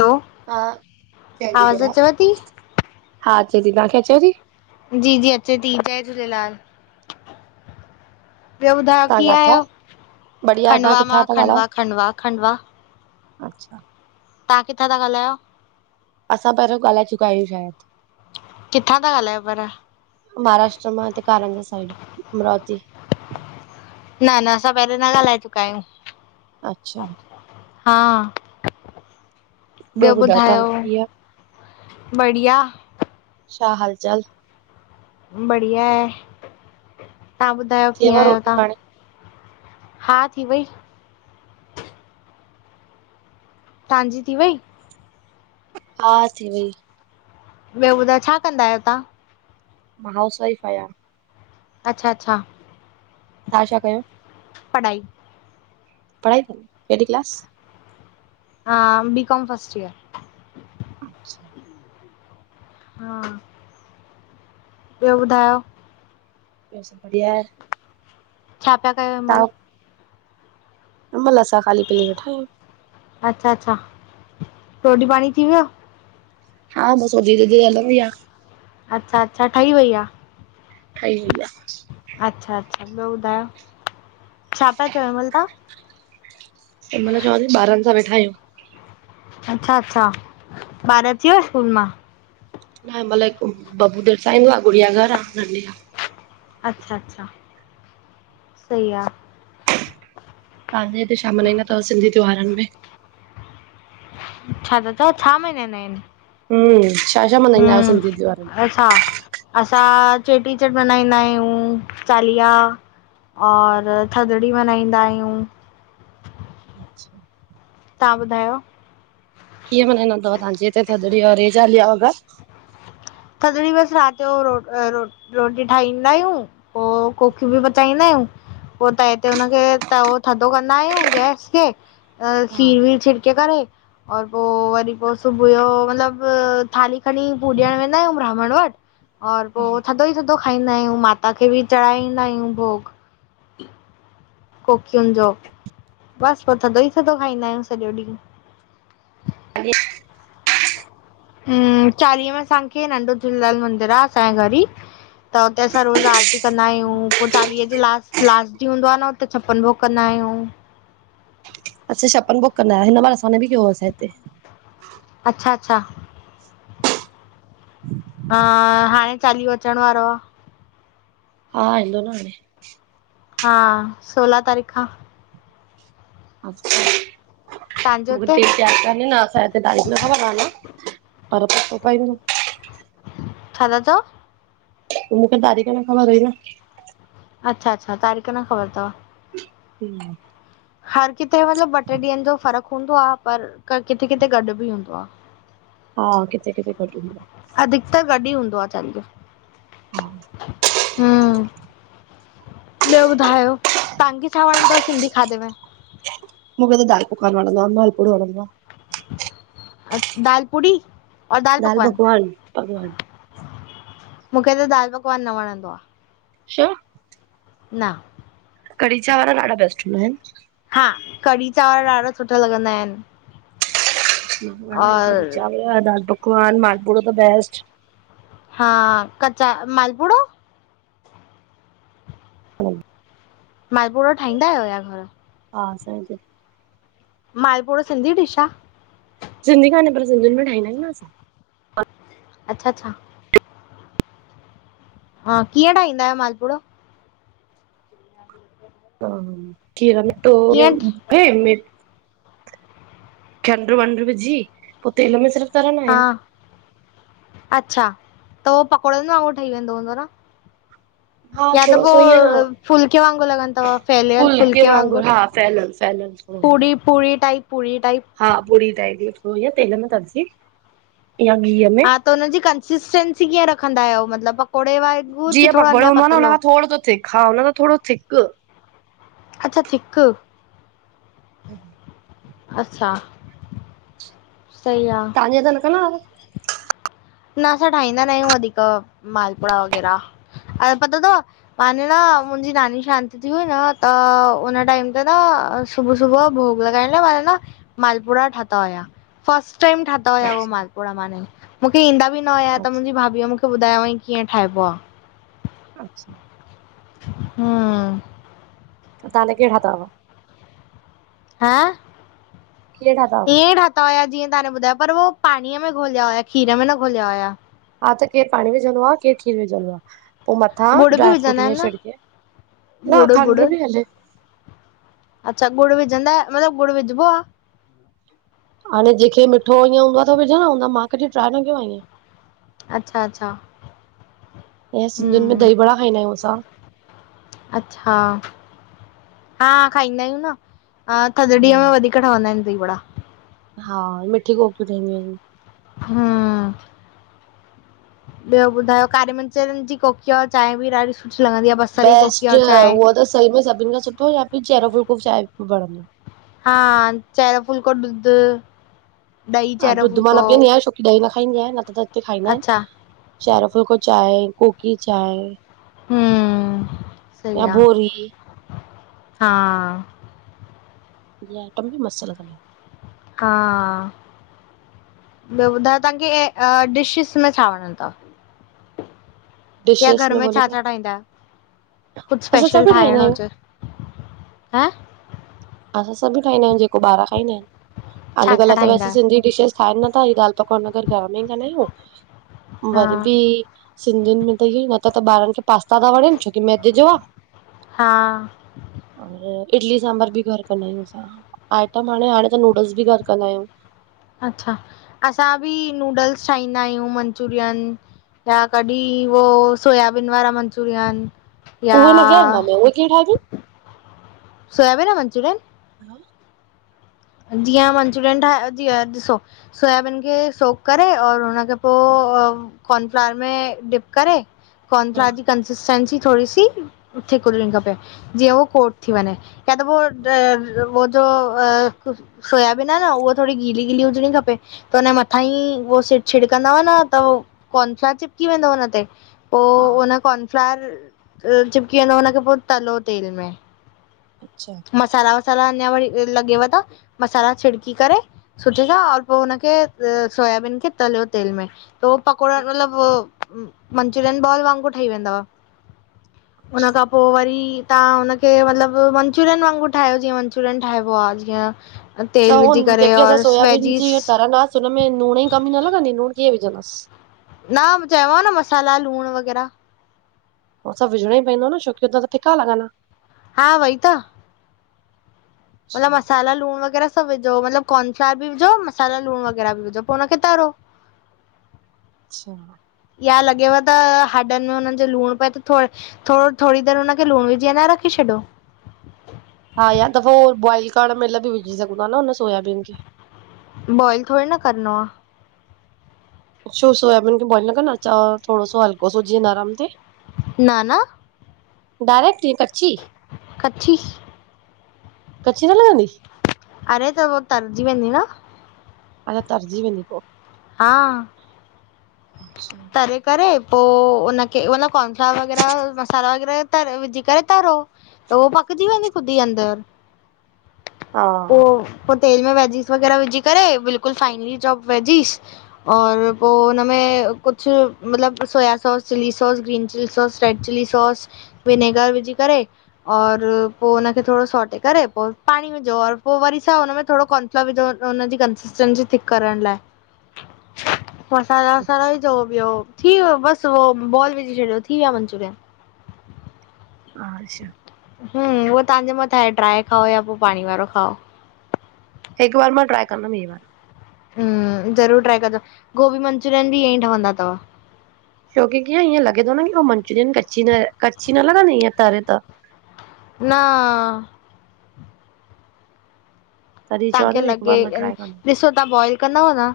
हलो हा, जय आवाज़ झूलेलाल, अचेव थी? हा अचे ती, तहांखे अचेव थी? जी जी अचे ती, जय झूलेलाल! ॿियो ॿुधायो तव्हां कीअं किथां आहियो, बढ़िया तव्हां खंडवा किथां मां, था ॻाल्हायो? खंडवा, खंडवा, खंडवा। अच्छा तहां किथां ता ॻाल्हायो? असां पहिरियों ॻाल्हाए चुका आहियूं, शायदि किथां ता ॻालाह्यो पर? महाराष्ट्र मां हिते कारंन्जा साइड, अमरावती। न न असां पहिरीयु न ॻाल्हाए चुका आहियूं। अच्छा हा, ॿियो ॿुधायो। बढ़िया छा, हाल चाल। बढ़िया ए, तहां ॿुधायो थियव कीअं आहियो रोटी तहां? पाणी? हा, थी वई तहांजी, थी वई? हा थी वई। ॿियो ॿुधायो, छा कंदा आहियो तव्हां? मां हाउस वाइफ आहियां। अच्छा अच्छा तहां छा कयो? पढ़ाई। पढ़ाई कंद्, केॾी क्लास? हा बी कॉम फर्स्ट ईयर। अच्छा। हा। ॿियो ॿुधायो? ॿियो सब बढ़िया ए। छा पिया कयो हिमल? हिमल असां खाली पीली वेठायूं। अच्छा अच्छा, रोटी पांणी थी वियो? हा बस हो धिरे धिरे हलंदी आ। अच्छा अच्छा, ठही वई आ? ठही वई या। अच्छा अच्छा, ॿियो ॿुधायो छा पिया चयो हिमल तहां? हिनमल चवां ती ॿारनि सां वेठायूं। अच्छा अच्छा, ॿार अची यव स्कूल मां? न हिनमल हिकु बब्बू देरि सां ईंदो आ गुड़िया घर आ नंढी आ। अच्छा अच्छा सही आ। तहांजे हिते छा मन्हाईंदा तव सिंधी त्योहारन में? छा ता चओ छा मनाईंदा इनि? हम्म, छा छा मनाइंदा यो सिधीं त्योहारन में? अच्छा। असां चेट्रीचण्ड मनाइंदा आहियूं, चालीहा और थदड़ी मन्हाईंदा आहियूं अच्छा। तहां ॿुधायो? कीअं मानाईंदा तव तहांजे हिते थदड़ी और इह्ये चालीहा वगर? थदड़ी बसि रात जो रो रोटी ठाहींदा आहियूं पो कोकियु भि पचाईंदा हियूं पो तैं ते हुनखे तौं थद्धो कंदा आहियूं गैस खे हा खीर वीर छिड़के करे और पो वरी पो सुबुह यो मतलब थाली खणी पूॾियण वेंदा आहियूं ब्राह्मण वट और पो हा थधो ई थधो धो खाईंदा आहियूं, माता खे बि चढ़ाईंदा आहियूं भोग कोकियुनि जो बस पो थधो ई थधो खाईंदा आहियूं सॼो ॾींहुं। अज [unintelligible] हम्म चालीहे में असांखे नंढो झूलेलाल मंदिर आ, असांजे घर ई। त उते असां रोज़ आरती कंदा आहियूं, पो चालीहे जे लास्ट लास्ट ॾींहुं हूंदो आ न त छपन भोग कंदा आहियूं। अच्छा छपन भोग कंदायो हिन बार असांॾे भी कयो होसिं हिते। अच्छा अच्छा। हम्म [inaudible] हा, हाणे चालीओ अचण वारो आ। हा, ईंदो न हाॾे। हा, सोलहा तारीख़ खां। अच्छा तव्हांजे मूंखे हुते ढेट यादि काने न असां त तााई न ख न न पर पको पाईंदो [unintelligible] छा ता चओ? त मुखे तारीख़ न ख़बर हुयी न। अच्छा अच्छा तारीख़ न ख़बर तव। ह [unintelligible] हर किथे मतिलबु ॿ ट्रे ॾींहंनि जो फ़र्क़ु हूंदो आ पर किथे किथे गॾु ॿि हूंदो आ। हा किथे किथे गॾु हुंदो आ। अधिकतर गॾु ई हूंदो आ चंडु। हुं, ॿियो ॿुधायो? तांहांखे छा वणंदो तव? सिंधी खादे में मुखे त दाल पकवान वणंदो आ माल पूड़ो वणंदो आ। दाल पुड़ी और दाल पकवान मुखे त दाल पकवान न वणंदो आ। छो? न। कढ़ी चावर डाढा बेस्ट हुंदाइन। हा कढ़ी चावर ॾाढा सुठा लॻंदा इन। आहिनि, कढ़ी चावर, दाल पकवान, मालपूड़ो द बेस्ट। हा कचा मालपुड़ो? हा [unintelligible] मालपुड़ो ठाहींदा आहियो या घर में? हा असांजे इते। मालपुड़ो सिंधी डिश आ? सिंधी काने, पर सिंधीन में ठाईंदायूं न असां। अच्छा अच्छा। हा कीअं ठाहींदा आहियो मालपुड़ो? खाली जवाब [inaudible] हा कीर टो [unintelligible] हे मे खंडृ वंडृ विझी पो तेल में सिरिफ तरंदा हा आहियुं। अच्छा, त उहो पकोड़नि वांगुरु, ठई वेंदो हूंदो, न खाली जवाब या त, पो फुल्के, वांगुर लगंतव, फैलियल फुलके फुल्के, वांगुर वांगुरु हा फैलल फैलल थोरो हूंदो आ पुड़ी पुड़ी, वांगुर पुड़ी, वांगुर हा, पुड़ी वांगुर, थोरे या तेल में तरजे, या गिह, में हा त उन्ह, जी कंसिस्टेंसी, कीअं रखंदा आहियो, मतिलबु पकोड़े वांगुरु की जीअं थोरो पकोड़ो अञा हूंदो आ, न हुन पतलो खां थोड़ो स थिक, हा हुनखां, थोड़ो थिक अच्छा! थिक ह [unintelligible] अच्छा, सही, आ अगे्, त न कंदा हुयाव्व! न असां ठाहींदा, न आहियूं वधीक मालपुड़ा, वग़ैरह अ पतो तव माने, न मुंजी नानी शांत, थी हुई न त, उन वक्त ते न सुबु सुबुअ, ॼो भोॻ, लॻाइण लाइ माने न मालपुड़ा, ठाता हुया। पहिर्यों दफो, ठाता हुया उहे अच्छा मालपुड़ा, माने मुखे ईंदा ॿि न हुया, त मुंॼी अच्छा भाभीअ मुखे ॿुधाया, त कीअं ठहिॿो, आ अच्छा, हा त, तांहां कींअ, ठाताव हुआ ह! कीअं ठाता हुआ ईंयें ठात सुठा हुया। जीअं तव्हां ॿुधायो, पर उह पाणीअ, में घोलिया हुया खीर, में न घोलिया हुया हा त, केरु पाणी विझंदो, आहे केरु खीर, विझंदो आहे पोइ, मथां गुड़ सुका बि विझंदा मेवं आहिनि न जी छंड, न गुड़ गुड़ खंड्रू बि हले अच्छा, गुड़, विझंदा मतिलब गुड़ विजबो आहे। हाणे जेके मिठो ईआ हूंदो त विझादो, मां कॾहिं ट्राए, न कयो आहे अच्छा, अच्छा ऐं सिंधियुनि, में हम दही वड़ा खाईंदायूं, असां अच्छा! हा खाईंदा आहियूं, न थदड़ीअ में वधीक केॾा, वढ़ंदा आहिनि दही वड़ा। हा, मिठी कोकियूं, ठहंडियू आहिनि। हू ॿियो, ॿुधाय कारी मिरचरन, जी कोकी आ चांहि, बि ॾाढी, सुठी लॻंदी आहे बेस्ट! उहो त सहई, में सभिनि खां सुठो, या त चहिरो फुलको, चांहि बि वणंदो हा, चायर फुलको, ॾुध ॾही चहिरो ॾुध, मा फुलको, न पियंदी, आहियां छो ॾही न खाईंदी आहियां। न त त हिते खाईंदा आहिनि, अच्छा। चहिरो फुल्को, चांहिं कोकी, चांहिं हम, सही आ, भोरी हा इहो, आइटम बि मस्त लॻंदुई हा, ॿियो ॿुधायो, तव्हांखे आ ठाहिण में छा वणदो अथव आ? या डिशेस घर में बोलो छा त छा, ठाहींदा, आहियो? कुझु, असां सुठो सभु ठाहींदा ठाहिणो आहियूं हुजे ह असां सभु ठ ईंदा आहियूं जेको ॿार खाईंदा, आहिनि, छा छा अॼुकल्ह त हूं ठाहींदा आहियो? सिंधी अलग खाइनि, नथा ही दाल पकवान, अगर घर में ई कंदा आहियूं, हा, वरी बि सिंधियुनि, में त इहो, ई न त त ॿारनि, खे पास्ता ता वणेन, छोकी मैदे जो आ, हा। और इडली सांभर बि। घर कंदा आयूं असां, आइटम हाणे हाणे त नूडल्स बि घर कंदा आयूं। अच्छा, असां बि नूडल्स ठाहींदायूं, मंचूरियन या कॾी वो, सोयाबीन वारा मंचूरियन। या, उहे न कीअं ठाहींदा आहियूं, उहे कीअं ठाहिबी? सोयाबीन वारा मंचूरियन? हा जीअं मंचूरियन ठायां, जी ॾिसो। सोयाबीन खे सोक करे, और उनखे पो कॉर्नफ्लॉर में डिप करे, हा कोर्नफ्लॉर जी कंसिस्टेंसी थोड़ी सी, थिक हुजणी खपे। जीअं हू कोट थी वनें, या त पो अ वोजो सोयाबीन आ न उह थोड़ी गीली गीली हुजणी खपे, त उन मथां ई उहो सि छिड़कंदव न, त कॉर्नफ्लोर चिपकी वेंदो उन ते, पो हा कॉर्नफ्लोर चिपकी वेंदो, उनखे पो तलो तेल में। अच्छा मसाला वसाला अञा वरी लॻेव त, मसाला छिड़की करे सुठे सां, और पो उनखे सोयाबीन खे, तलयो तेल में। तो पकोड़ा मतलब, मंचुरियन बॉल वांगुरु ठई वेंदव। हुन अच्छा। खां पो वरी, तहां हुनखे मतलब वन मंचूरियन वांगुरु ठायो जीअं मंचूरियन ठाइबो आ, जीअं। त तेल ऊ विझी करे जेके असां और सोयाबीन जी वेजिस तरंदास, उनमे नूंण जी कमी न लॻंदी, नूंण कीअं विझंदास? न, चयोमांव न, मसाला लूण वग़ैरा। हो सभु विझणोई पईंदो न, छो की उतां त फिका लॻनां। हा वई त। मतलब मसाला लूण वग़ैरा सब विझो, मतलब कॉनफ्लायर बि विझो मसाला लूण वग़ैरा विझो, पो उनखे तरो। अच्छा या लॻेव त, हाॾन में हुनन जे लूण पए त थोड़े थोडो, थोडी देर उनखे लूण विझी अनां रखी छॾो। हा या त पो, बॉइल करण महिल भी विझी सघूं ता न उन सोयाबीन खे। बॉइल थोड़ी न करनों आ। छो सोयाबीन खे बॉइल न कंदास, थोड़ो सो हलको सो जीएं नरम थे? न न डायरेक्ट ईंएं कच्ची? कची कच्ची न लॻंदी? अरे, त हो तरजी वेंदी न। मत्लब, तरजी वेंदी पो। हा अच्छा तरे करे पो उनखे, मतलब कॉनफ्लार वग़ैरा मसाला वग़ैरा तर, विझी करे तरो। त वो पकजी वेंदी ख़ुदी अंदर, हा पो पो तेल में वैजीस़ वग़ैरा विझी करे, बिल्कुल फाइनली चोप वैजीस़ और पो उनमें, कु मतलब soya sauce chilli sauce green chilli sauce red chilli sauce vinegar विझी करे और पो हुनखे थोडो सोटे करे पो पाणी विझो और पो वरी सा हुन में थोडो कोन [unintelligible] विझो त हुनजी कंसिस्टेंसी थिक करण लाए [inaudible] मसाला वसाला कची विझो ॿियो थी वियो बस उहो बॉल विझी छॾियो, थी वया मंचुरियन। हा छा हुं उहो तां जे मथां आहे ड्राए खाओ या पो पाणी वारो खाओ हिक बार मां ट्राइ कंदम इए वार हुं ज़रूर ट्राइ कजो गोभी मंचूरियन भी ईअं ई ठवंदा थव छोकी कीअ इअं लॻे थो न कि हू मनचूरीयन कची न, कची न लॻंदी हिय तारे त न तॾहिं तां चवां खे थी न हिकु बार लॻे, मां ट्राए कंदमि ॾिसो तां बॉइल कंदव न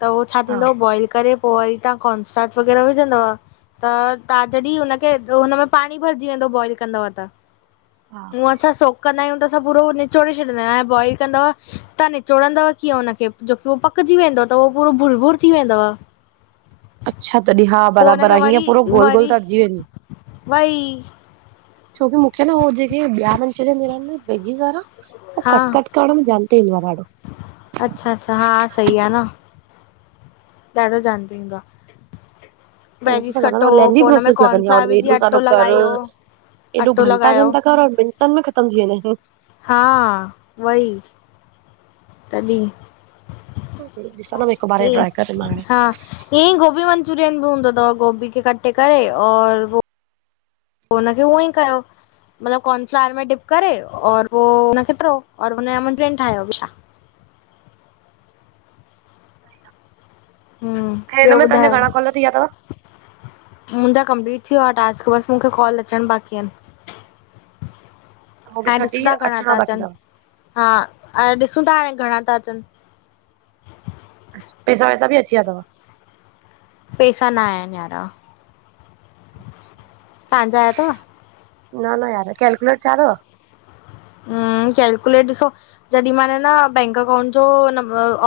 त उह छा हा थींदो बॉइल करे पो वरी तां कॉनसाद वग़ैरह विझंदव त तां जॾी हुनखे हुन में पाणी भरजी वेंदो बॉइल कंदव त हा हूअं असां सोक कंदा आहियूं त असां पूरो निचोड़े छॾीदा आहियूं अऐं बॉइल कंदव तां निचोड़ंदव कीअं हुनखे जोकी उहो पकजी वेंदो त उहो पूरो बुर बुर थी वेंदव अच्छा तॾी, हा पोइ बराबर हुनखे आ हीअं वरी पूरो गोल वरी गोल तरजी वेंदो वई छोकी मूंखे न हो जेके ॿिया मंचुरियन थींदा आहिन वेजिस वारा हो हा कटकट करण में जल्दी ईंदो आ ॾाॾो अच्छा अच्छा हा सही आ न, ॾाडो जल्दी ईंदो आ उहो त लॻंदो आ लेंदी पोइ हुन में प्रोसेस लॻंदी आ, कॉर्नफ्लावर उनमे विझी एॾो अटो सारो कर लॻायो एॾो अटो घंटा लॻायो घंटा कर और मिंटन में ख़तम थी वेंदा आहिन हा वई तॾी आहिनि ॾिसां न हिकु बार ई ट्राए करे मां हाणे हा इए ई गोभियूं आहिन मंचूरियन भी हूंदो थव, गोभी खे कटे करे और पो हुनखे उअं ई कयो मतलब कार्नफ्लावर में डिप करे और पो उनखे तरो और उनन जा मंचुरियन ठाहयो मिठा सही आ हुं ॿियो ॿुधायो कॉल थी विया अथव मुंहिंजा कंप्लीट थी वियो आ टास्क वास्क बस मूंखे कॉल अचण बाकी आहिन [inaudible] हाणे थर्टी ॾिसूं था घणा अचणा था बाक़ी अचन, अथव हा अएं ॾिसूं था हाणे घणा था अचन पैसा वैसा बि अची विया थव पैसा न आया आहिन यारा [inaudible] तां जा आया थव? न न यार, कैलकुलेट थिया थव? हुं कैलकुलेट ॾिसो जॾी मान न बैंक अकाउंट जो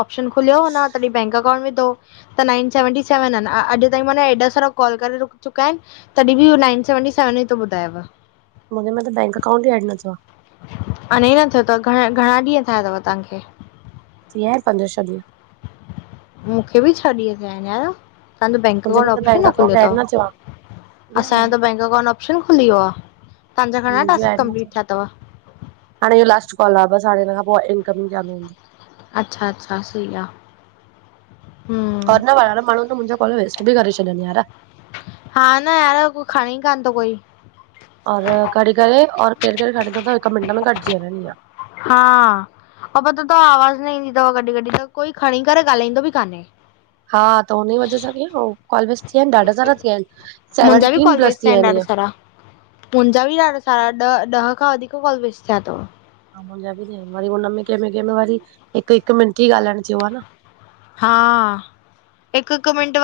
ऑप्शन खुलियो न तॾी बैंक अकाउंट विधो त नाइन सेवनटी सेवन आहिन। अॼु ताईं मां न एॾा सारा कॉल करे चुका आहिन तॾी भी हू नाइन सेवनटी सेवन ई थो ॿुधायव मुंहिंजे मे त बैंक अकाउंट ई एड न थियो आ अञा न थियो तव घणा, घणा ॾींहं थिया तव तव्हांखे? थी वया आहिनि पंज छह ॾींहं। मूंखे बि छह ॾींहं थिया आहिनि यार। तव्हांजो बैंक मुंहिंजे अकाउंट में त ऑप्शन बैंक न खुलियो अकाउंट एड तव न थियो आहे न असांजो त बैंक अकाउंट ऑप्शन खुली वियो आ। मुंजो ऐड् न थियो आ हाणे इहो लास्ट कॉल आ बस हाणे इन खां पो इनकमिंग चालू हूंदी। अच्छा अच्छा सही आ। ओर न ॾाडन माण्हू त मुंजा कॉल वेस्ट बि करे छॾयन यार। हा न यार को खणे ही कोन्ह थो कोई। और खड़ी करेे और केर-केर खड़े तो त हिक मिंट में कटजी वेंदी आ। हा अऊं पतो तव त आवाज न ईंदी तव कॾहिं कॾहिं त कोई खणी करे ॻाल्हाईंदो बि कान्हे हा त हुनजी वजह सां कीअं कॉल वेस्ट थी विया आहिनि ॾाढा सारा थी विया आहिनि मुंहिंजा सेवनटीन प्लस थी विया आहिनि इअं। मुंजा बि ॾाढा सारा ॾह, ॾह खां वधीक कॉल वेस्ट थिया तव। हा मुंजा बि थींदा आहिन वरी हुन में कहिंमे कहिंमे वरी हिक हिक मिंट ही ॻाल्हाइण थियो आ न। हा हिकु हिकु मिंट वा